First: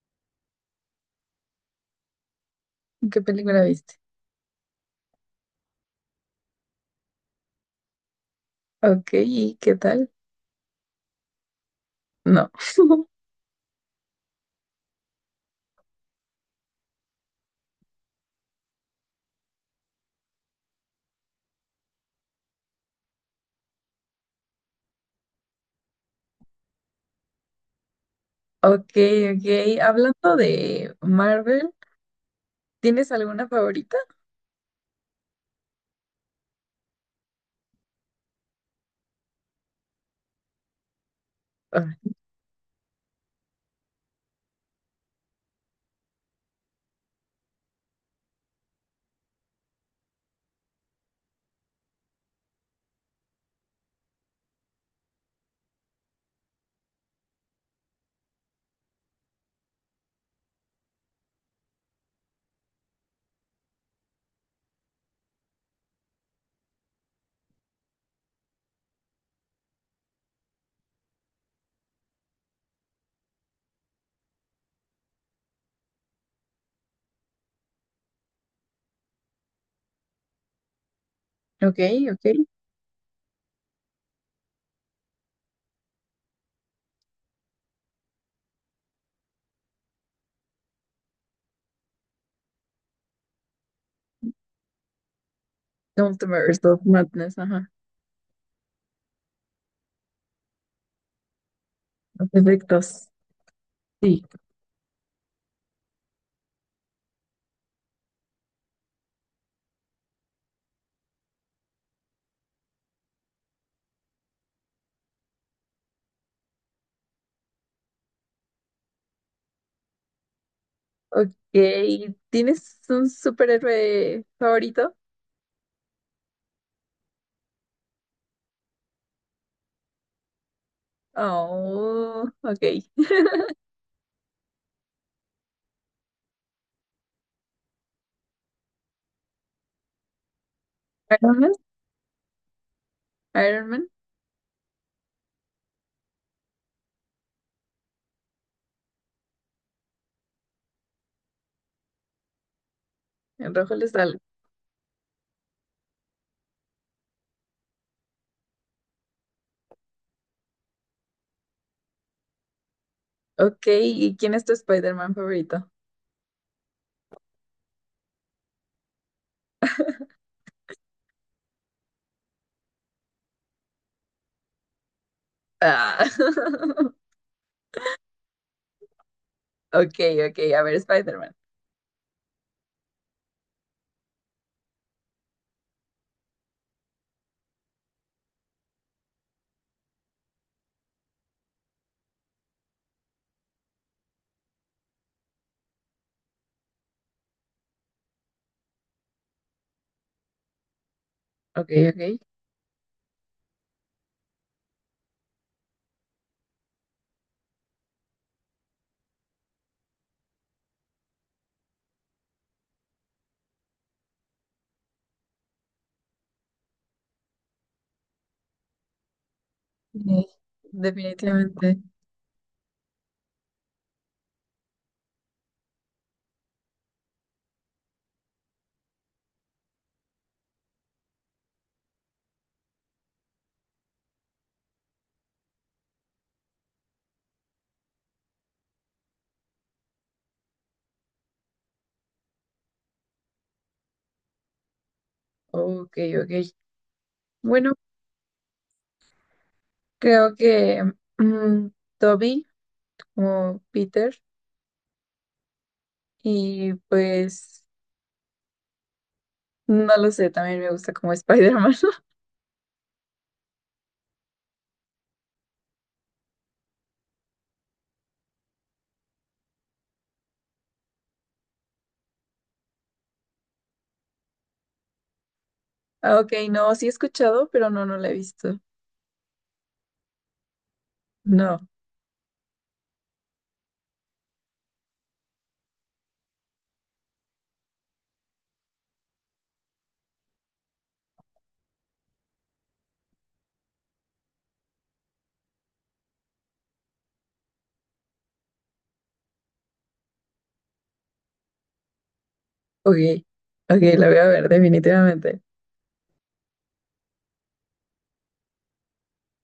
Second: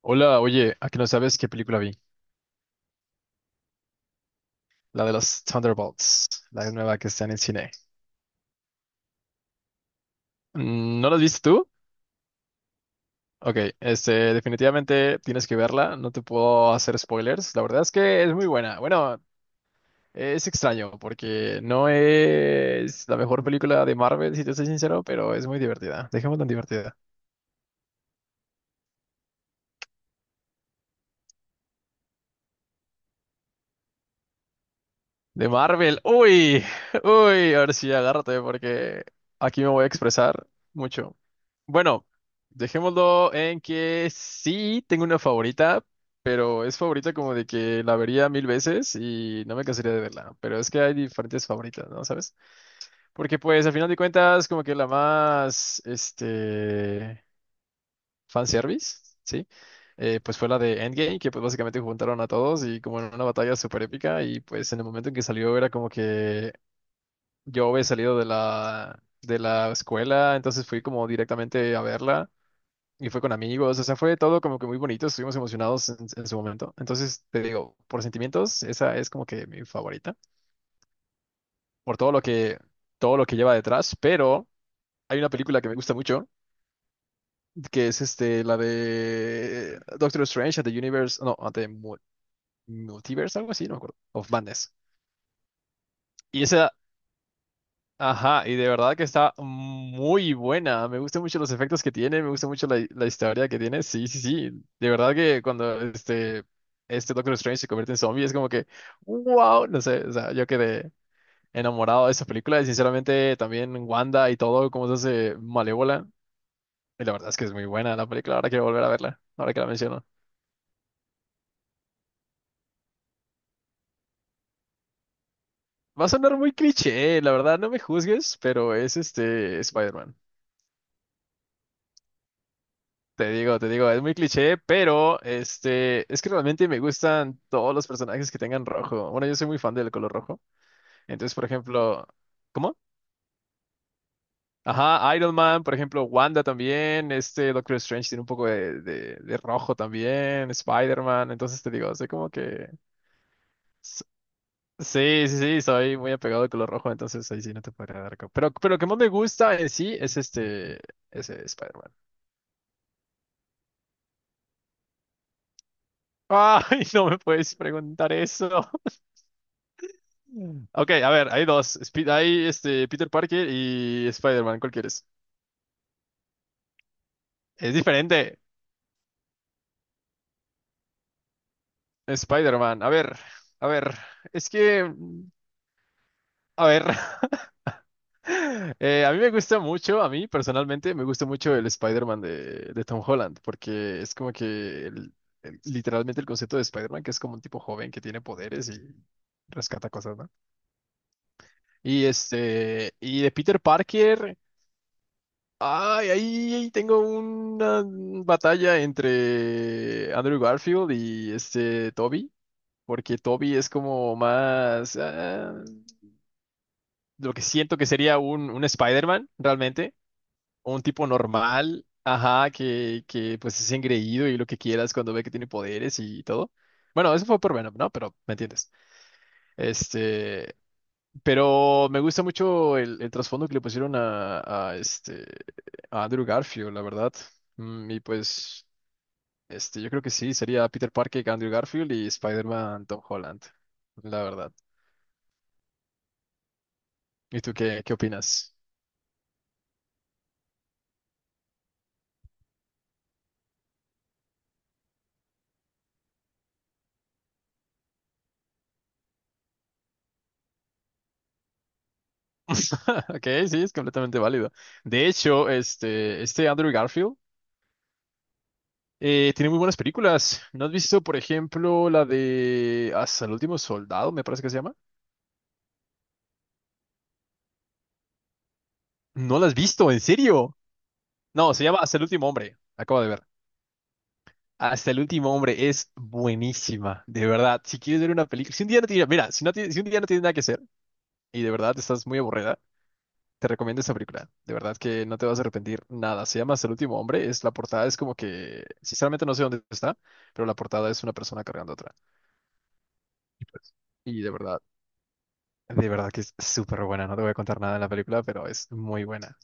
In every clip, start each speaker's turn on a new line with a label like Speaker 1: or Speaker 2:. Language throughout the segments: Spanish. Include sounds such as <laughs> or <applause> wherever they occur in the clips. Speaker 1: Hola, oye, ¿a que no sabes qué película vi?
Speaker 2: ¿Qué película viste?
Speaker 1: La de los Thunderbolts, la nueva que está en el cine.
Speaker 2: Ok, ¿y qué tal?
Speaker 1: Mm, ¿no la viste tú?
Speaker 2: No. <laughs>
Speaker 1: Ok, definitivamente tienes que verla, no te puedo hacer spoilers. La verdad es que es muy buena. Bueno, es extraño porque no es la mejor película de Marvel, si te soy sincero, pero es muy divertida. Dejemos tan divertida.
Speaker 2: Ok, ok. Hablando de Marvel, ¿tienes alguna favorita?
Speaker 1: De Marvel. Uy, uy, a ver si agárrate porque aquí me voy a expresar mucho.
Speaker 2: Ah,
Speaker 1: Bueno, dejémoslo en que sí tengo una favorita, pero es favorita como de que la vería mil veces y no me cansaría de verla. Pero es que hay diferentes favoritas, ¿no? ¿Sabes? Porque pues al final de cuentas como que la más, fanservice, ¿sí? Pues fue la de Endgame, que pues básicamente juntaron a todos y como en una batalla súper épica y pues en el momento en que salió era como que yo había salido de la escuela, entonces fui como directamente a verla y fue con amigos, o sea, fue todo como que muy bonito, estuvimos emocionados en su momento. Entonces, te digo, por sentimientos, esa es como que mi favorita,
Speaker 2: ok,
Speaker 1: por todo lo
Speaker 2: ok.
Speaker 1: que, todo lo que lleva detrás, pero hay una película que me gusta mucho, que es la de Doctor Strange at the Universe, no, at the Multiverse, algo así, no me acuerdo, of Madness. Y
Speaker 2: Multiverse
Speaker 1: esa.
Speaker 2: of Madness, ajá.
Speaker 1: Ajá, y de verdad que está muy buena. Me gustan mucho los efectos que tiene,
Speaker 2: Los
Speaker 1: me gusta mucho la
Speaker 2: efectos.
Speaker 1: historia que tiene. Sí, sí,
Speaker 2: Sí.
Speaker 1: sí. De verdad que cuando este Doctor Strange se convierte en zombie es como que, wow, no sé, o sea, yo quedé enamorado de esa película y sinceramente también Wanda y todo, cómo se hace malévola. Y la verdad es que es muy buena la película, ahora quiero volver a verla, ahora que la menciono.
Speaker 2: Ok, ¿tienes un superhéroe favorito?
Speaker 1: Va a sonar muy cliché, la verdad, no me juzgues, pero es este Spider-Man.
Speaker 2: Oh, ok.
Speaker 1: Te digo, es muy cliché, pero es que realmente me gustan todos los personajes que tengan rojo. Bueno, yo soy muy fan del color rojo. Entonces,
Speaker 2: Iron
Speaker 1: por
Speaker 2: Man.
Speaker 1: ejemplo, ¿cómo?
Speaker 2: Iron Man.
Speaker 1: Ajá, Iron Man, por ejemplo, Wanda también, este Doctor Strange tiene un poco de rojo también, Spider-Man, entonces te digo, soy como que...
Speaker 2: En rojo le
Speaker 1: s-
Speaker 2: sale.
Speaker 1: Sí, sí, sí, soy muy apegado al color rojo, entonces ahí sí no te podría dar... Pero lo que más me gusta en sí es ese Spider-Man.
Speaker 2: Ok, ¿y quién es tu Spider-Man favorito?
Speaker 1: Ay, <laughs> no me puedes preguntar eso. Ok, a ver, hay dos. Hay Peter Parker y Spider-Man, ¿cuál quieres?
Speaker 2: Ah. <laughs>
Speaker 1: Es diferente.
Speaker 2: Ok, ok. A ver, Spider-Man.
Speaker 1: Spider-Man, a ver, a ver. Es que, a ver. <laughs> A mí me gusta mucho, a mí personalmente, me gusta mucho el Spider-Man de Tom Holland, porque es como que literalmente el concepto de Spider-Man, que es como un tipo joven que tiene poderes y rescata cosas, ¿no?
Speaker 2: Ok,
Speaker 1: Y
Speaker 2: ok.
Speaker 1: este, y de Peter Parker. Ay, ahí tengo una batalla entre Andrew Garfield y este Toby, porque Toby es como más lo que siento que sería un Spider-Man realmente,
Speaker 2: Sí,
Speaker 1: un tipo
Speaker 2: definitivamente.
Speaker 1: normal, ajá, que pues es engreído y lo que quieras cuando ve que tiene poderes y todo. Bueno, eso fue por Venom, ¿no? Pero me entiendes. Este, Pero me gusta mucho el trasfondo que le pusieron a Andrew Garfield, la verdad. Y pues, yo creo que sí, sería Peter Parker, Andrew Garfield y Spider-Man Tom Holland, la verdad.
Speaker 2: Ok, ok.
Speaker 1: ¿Y tú
Speaker 2: Bueno,
Speaker 1: qué opinas?
Speaker 2: creo que mm, Toby o Peter y pues no lo sé, también me gusta como Spider-Man. <laughs>
Speaker 1: <laughs> Ok, sí, es completamente válido. De hecho, este Andrew Garfield tiene muy buenas películas. ¿No has visto, por ejemplo, la de Hasta el último soldado, me parece que se llama?
Speaker 2: Ah, ok, no, sí he escuchado, pero no la he visto.
Speaker 1: ¿No la has visto? ¿En serio? No, se
Speaker 2: No,
Speaker 1: llama Hasta el último hombre. Acabo de ver. Hasta el último hombre es buenísima, de verdad. Si quieres ver una película, si un día no tienes, mira, si, si un día no tienes nada que hacer y de verdad estás muy aburrida, te recomiendo esta película. De verdad que no te vas a arrepentir nada. Se llama Hasta el último hombre, es la portada es como que, sinceramente no sé dónde está, pero la portada es una persona cargando a otra.
Speaker 2: ok,
Speaker 1: Y pues,
Speaker 2: ok, la voy
Speaker 1: y
Speaker 2: a ver definitivamente.
Speaker 1: de verdad que es súper buena. No te voy a contar nada de la película, pero es muy buena.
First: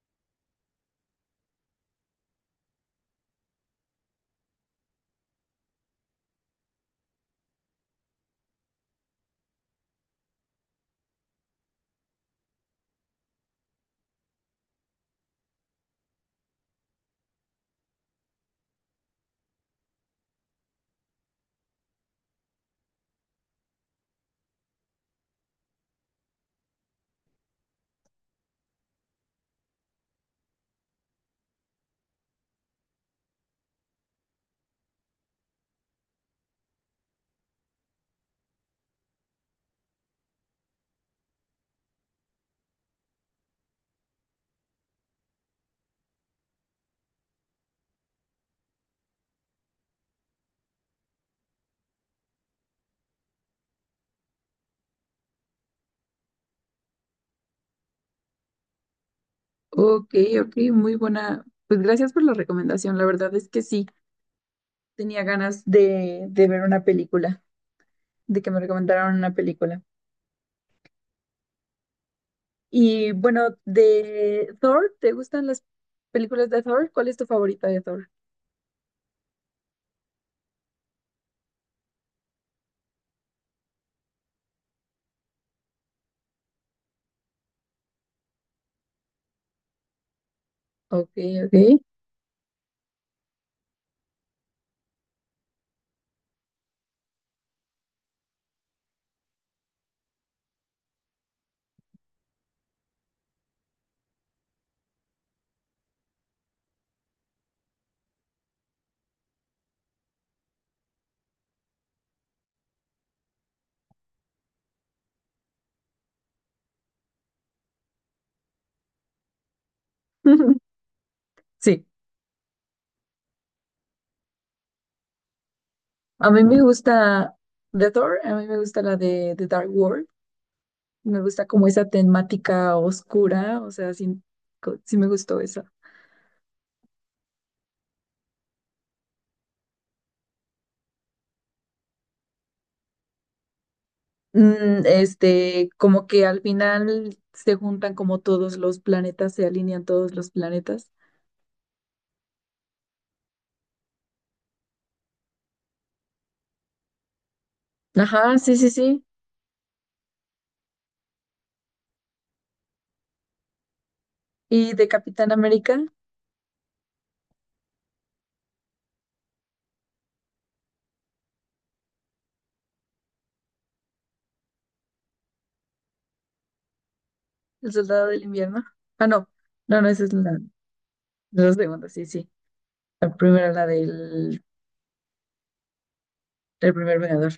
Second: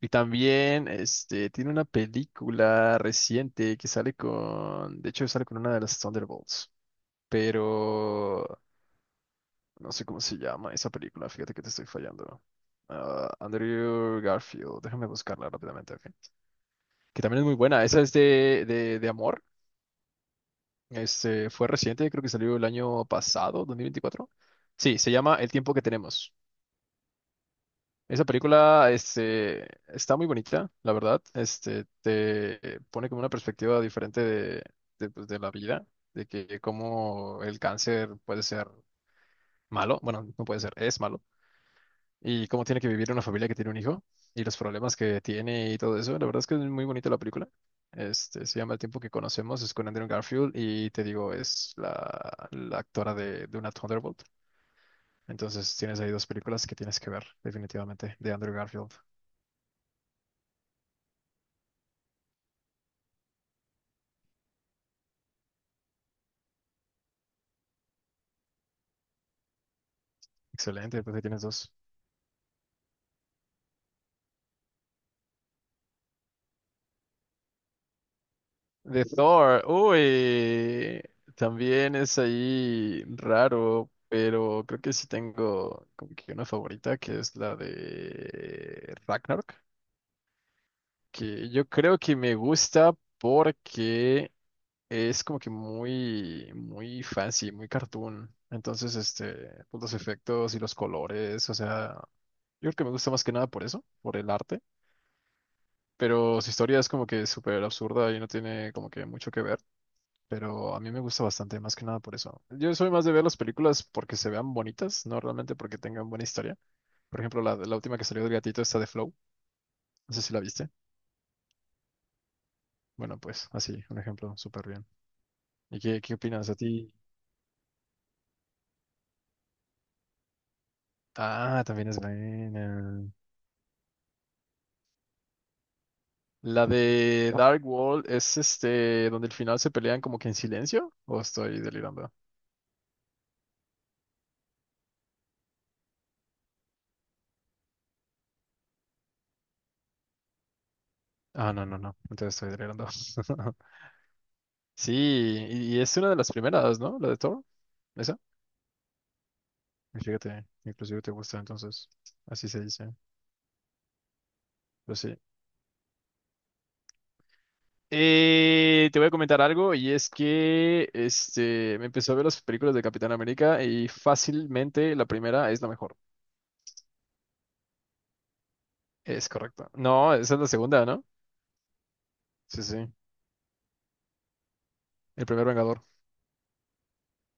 Speaker 1: Y también, tiene una película reciente que sale con, de hecho, sale con una de las Thunderbolts, pero no sé cómo se llama esa película, fíjate que te estoy fallando. Ah, Andrew Garfield, déjame buscarla rápidamente, ok. Que también es muy buena, esa es de amor, fue reciente, creo que salió el año pasado, 2024. Sí, se llama El tiempo que tenemos. Esa película, está muy bonita, la verdad, te pone como una perspectiva diferente de la vida, de que cómo el cáncer puede ser malo, bueno, no puede ser, es malo y cómo tiene que vivir una familia que tiene un hijo y los problemas que tiene y todo eso. La verdad es que es muy bonita la película. Se llama El tiempo que conocemos, es con Andrew Garfield y te digo, es la actora de una Thunderbolt. Entonces tienes ahí dos películas que tienes que ver, definitivamente, de Andrew Garfield.
Speaker 2: Ok, ok, muy buena. Pues gracias por la recomendación. La verdad es que sí, tenía ganas de ver una película, de que me recomendaran una película.
Speaker 1: Excelente, pues ahí tienes dos.
Speaker 2: Y bueno, de Thor, ¿te gustan las películas de Thor? ¿Cuál es tu favorita de Thor?
Speaker 1: De Thor, uy, también es ahí raro, pero creo que sí tengo como que una favorita que es la de Ragnarok,
Speaker 2: Ok,
Speaker 1: que
Speaker 2: ok.
Speaker 1: yo creo que me gusta porque es como que muy, muy fancy, muy cartoon. Entonces, pues, los efectos y los colores, o sea, yo creo que me gusta más que nada por eso, por el arte. Pero su historia es como que súper absurda y no tiene como que mucho que ver. Pero a mí me gusta bastante, más que nada por eso. Yo soy más de ver las películas porque se vean bonitas, no realmente porque tengan buena historia. Por ejemplo, la última que salió del gatito, esta de Flow. No sé si la
Speaker 2: <laughs>
Speaker 1: viste.
Speaker 2: Sí,
Speaker 1: Bueno, pues así, un ejemplo súper bien. ¿Y qué
Speaker 2: a mí
Speaker 1: opinas a
Speaker 2: me
Speaker 1: ti?
Speaker 2: gusta de Thor, a mí me gusta la de Dark World. Me gusta
Speaker 1: Ah,
Speaker 2: como
Speaker 1: también
Speaker 2: esa
Speaker 1: es
Speaker 2: temática
Speaker 1: buena.
Speaker 2: oscura, o sea, sí, co- sí me gustó esa.
Speaker 1: La de Dark World es donde al final se pelean como que en silencio, ¿o estoy delirando?
Speaker 2: Como que al final se juntan como todos los planetas, se alinean todos los planetas.
Speaker 1: Ah, no, no, no, entonces estoy delirando. <laughs> Sí, y es una de las primeras, ¿no? La de Thor, esa.
Speaker 2: Ajá, sí, sí, sí.
Speaker 1: Y fíjate, inclusive te gusta, entonces, así se dice,
Speaker 2: ¿Y de
Speaker 1: pero sí.
Speaker 2: Capitán América,
Speaker 1: Te voy a comentar algo y es que me empezó a ver las películas de Capitán América y fácilmente la primera es la mejor.
Speaker 2: el soldado del invierno? Ah, no,
Speaker 1: Es correcto.
Speaker 2: no, no, esa es
Speaker 1: No, esa
Speaker 2: la.
Speaker 1: es la segunda, ¿no?
Speaker 2: La segunda, sí, sí.
Speaker 1: Sí, sí.
Speaker 2: La primera,
Speaker 1: El primer Vengador.
Speaker 2: del primer Vengador.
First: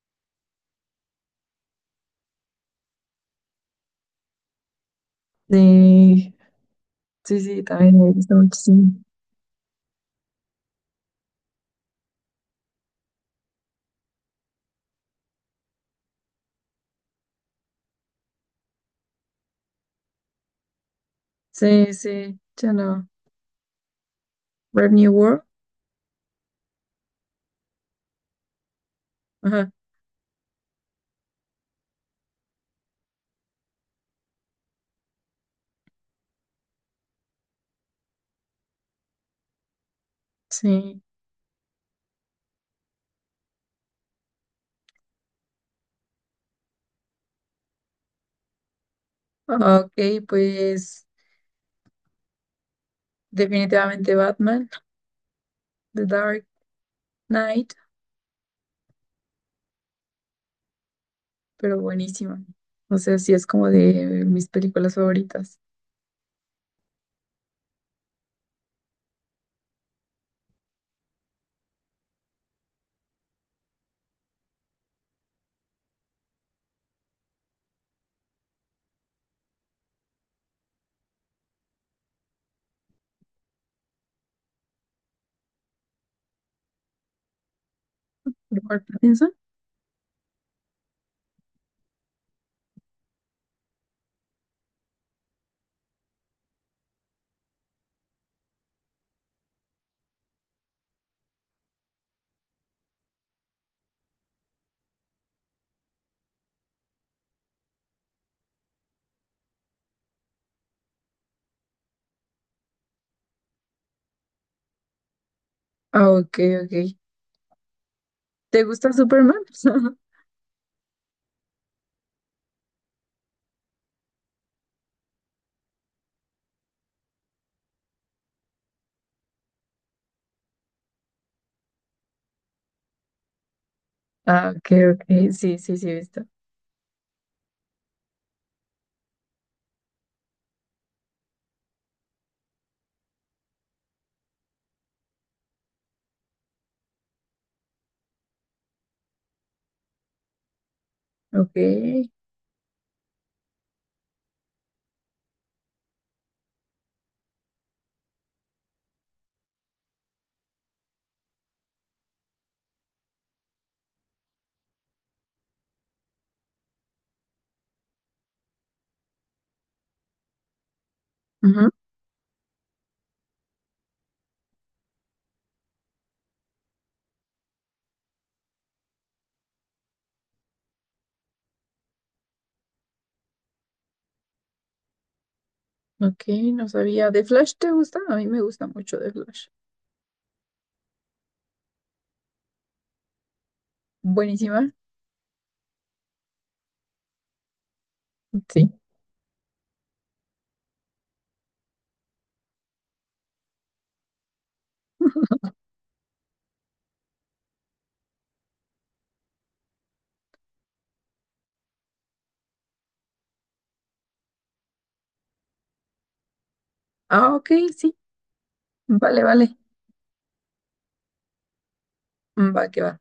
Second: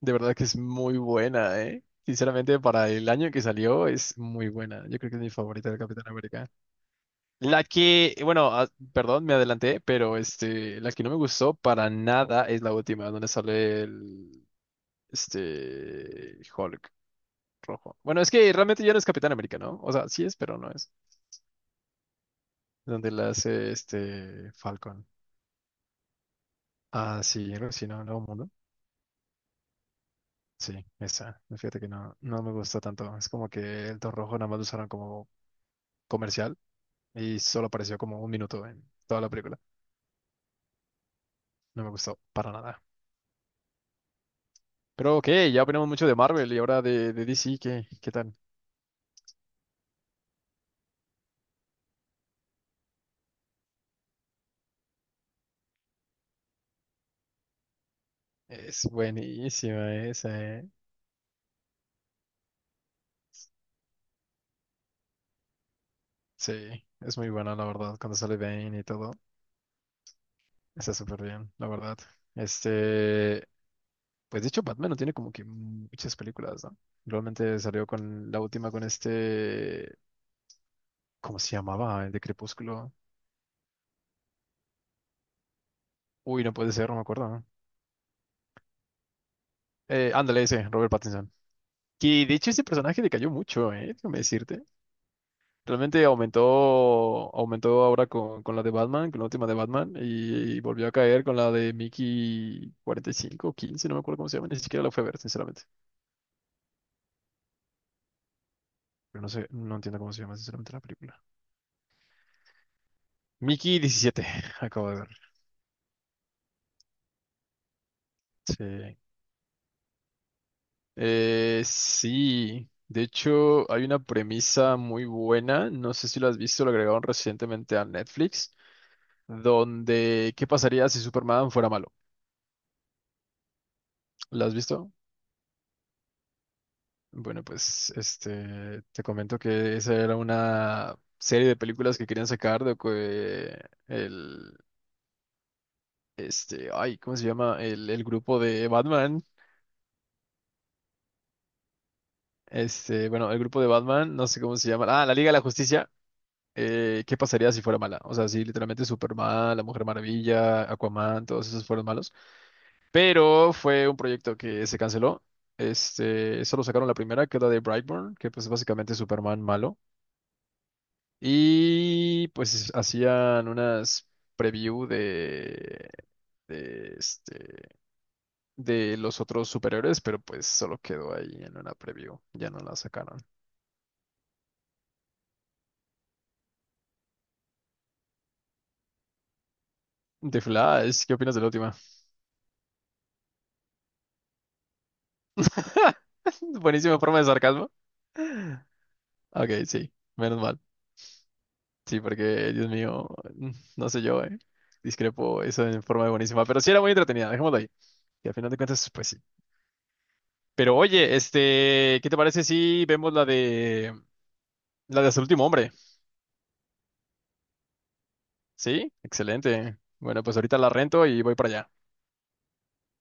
Speaker 1: De verdad que es muy buena, ¿eh? Sinceramente, para el año en que salió, es muy buena. Yo creo que es mi favorita de Capitán
Speaker 2: Sí,
Speaker 1: América.
Speaker 2: sí, sí,
Speaker 1: La
Speaker 2: también me
Speaker 1: que,
Speaker 2: gusta
Speaker 1: bueno,
Speaker 2: muchísimo.
Speaker 1: perdón, me adelanté, pero la que no me gustó para nada es la última, donde sale el, Hulk rojo. Bueno, es que realmente ya no es Capitán América, ¿no? O sea, sí es, pero no es.
Speaker 2: Sí, sí, ya no.
Speaker 1: Donde la hace este
Speaker 2: Brave
Speaker 1: Falcon.
Speaker 2: New World.
Speaker 1: Ah, sí, algo así, no, no,
Speaker 2: Ajá,
Speaker 1: sí, esa. Fíjate que no, no me gustó tanto. Es como que el Don Rojo nada más lo usaron como comercial y solo apareció como un minuto en toda la película.
Speaker 2: sí.
Speaker 1: No me gustó para nada. Pero ok, ya opinamos mucho de Marvel y ahora de DC, ¿qué tal?
Speaker 2: Ok, pues definitivamente Batman, The Dark Knight,
Speaker 1: Es buenísima esa, ¿eh?
Speaker 2: pero buenísima. O sea, sí es como de mis películas favoritas.
Speaker 1: Sí, es muy buena, la verdad. Cuando sale Bane y todo, está súper bien, la verdad. Este, pues de hecho, Batman no tiene como que muchas películas, ¿no? Realmente salió con la última con este. ¿Cómo se llamaba? El de Crepúsculo. Uy, no puede ser, no me acuerdo, ¿no?
Speaker 2: ¿Robert Pattinson?
Speaker 1: Ándale, ese, Robert Pattinson. Que de hecho ese personaje decayó mucho, ¿eh? Déjame decirte. Realmente aumentó ahora con la de Batman, con la última de Batman, y volvió a caer con la de Mickey 45 o 15, no me acuerdo cómo se llama, ni siquiera la fue a ver, sinceramente. Pero no sé, no entiendo cómo se llama, sinceramente, la película. Mickey 17, <laughs> acabo de ver.
Speaker 2: Ah, ok, ok. ¿Te gusta
Speaker 1: Sí.
Speaker 2: Superman? <laughs>
Speaker 1: Sí. De hecho, hay una premisa muy buena, no sé si la has visto, lo agregaron recientemente a Netflix donde ¿qué pasaría si Superman fuera malo? ¿La
Speaker 2: Ah,
Speaker 1: has
Speaker 2: ok,
Speaker 1: visto?
Speaker 2: ok. Sí, sí, sí, he visto.
Speaker 1: Bueno, pues te comento que esa era una serie de películas que querían sacar de que el ay, ¿cómo se llama? El grupo de Batman.
Speaker 2: Ok.
Speaker 1: Bueno, el grupo de Batman, no sé cómo se llama. Ah, la Liga de la Justicia. ¿Qué pasaría si fuera mala? O sea, si literalmente Superman, la Mujer Maravilla, Aquaman, todos esos fueron malos. Pero fue un proyecto que se canceló. Solo sacaron la primera, que es la de Brightburn, que pues es básicamente Superman malo.
Speaker 2: Ujú.
Speaker 1: Y pues hacían unas preview de, este, de los otros superhéroes, pero pues solo quedó ahí en una preview. Ya no la sacaron.
Speaker 2: Ok, no sabía. ¿De Flash te gusta? A mí me gusta mucho de Flash.
Speaker 1: The Flash, ¿qué opinas de la última?
Speaker 2: Buenísima.
Speaker 1: <laughs> Buenísima forma de sarcasmo.
Speaker 2: Sí.
Speaker 1: Ok, sí, menos mal. Sí, porque, Dios mío, mm, no sé yo. Discrepo eso en forma de buenísima, pero sí era muy entretenida, dejémoslo ahí. Y al final de cuentas, pues sí. Pero oye, ¿qué te parece si vemos la de Hasta el último hombre?
Speaker 2: Ah, ok, sí.
Speaker 1: Sí,
Speaker 2: Vale, vale.
Speaker 1: excelente. Bueno, pues ahorita la rento y voy para allá.
Speaker 2: Va que va.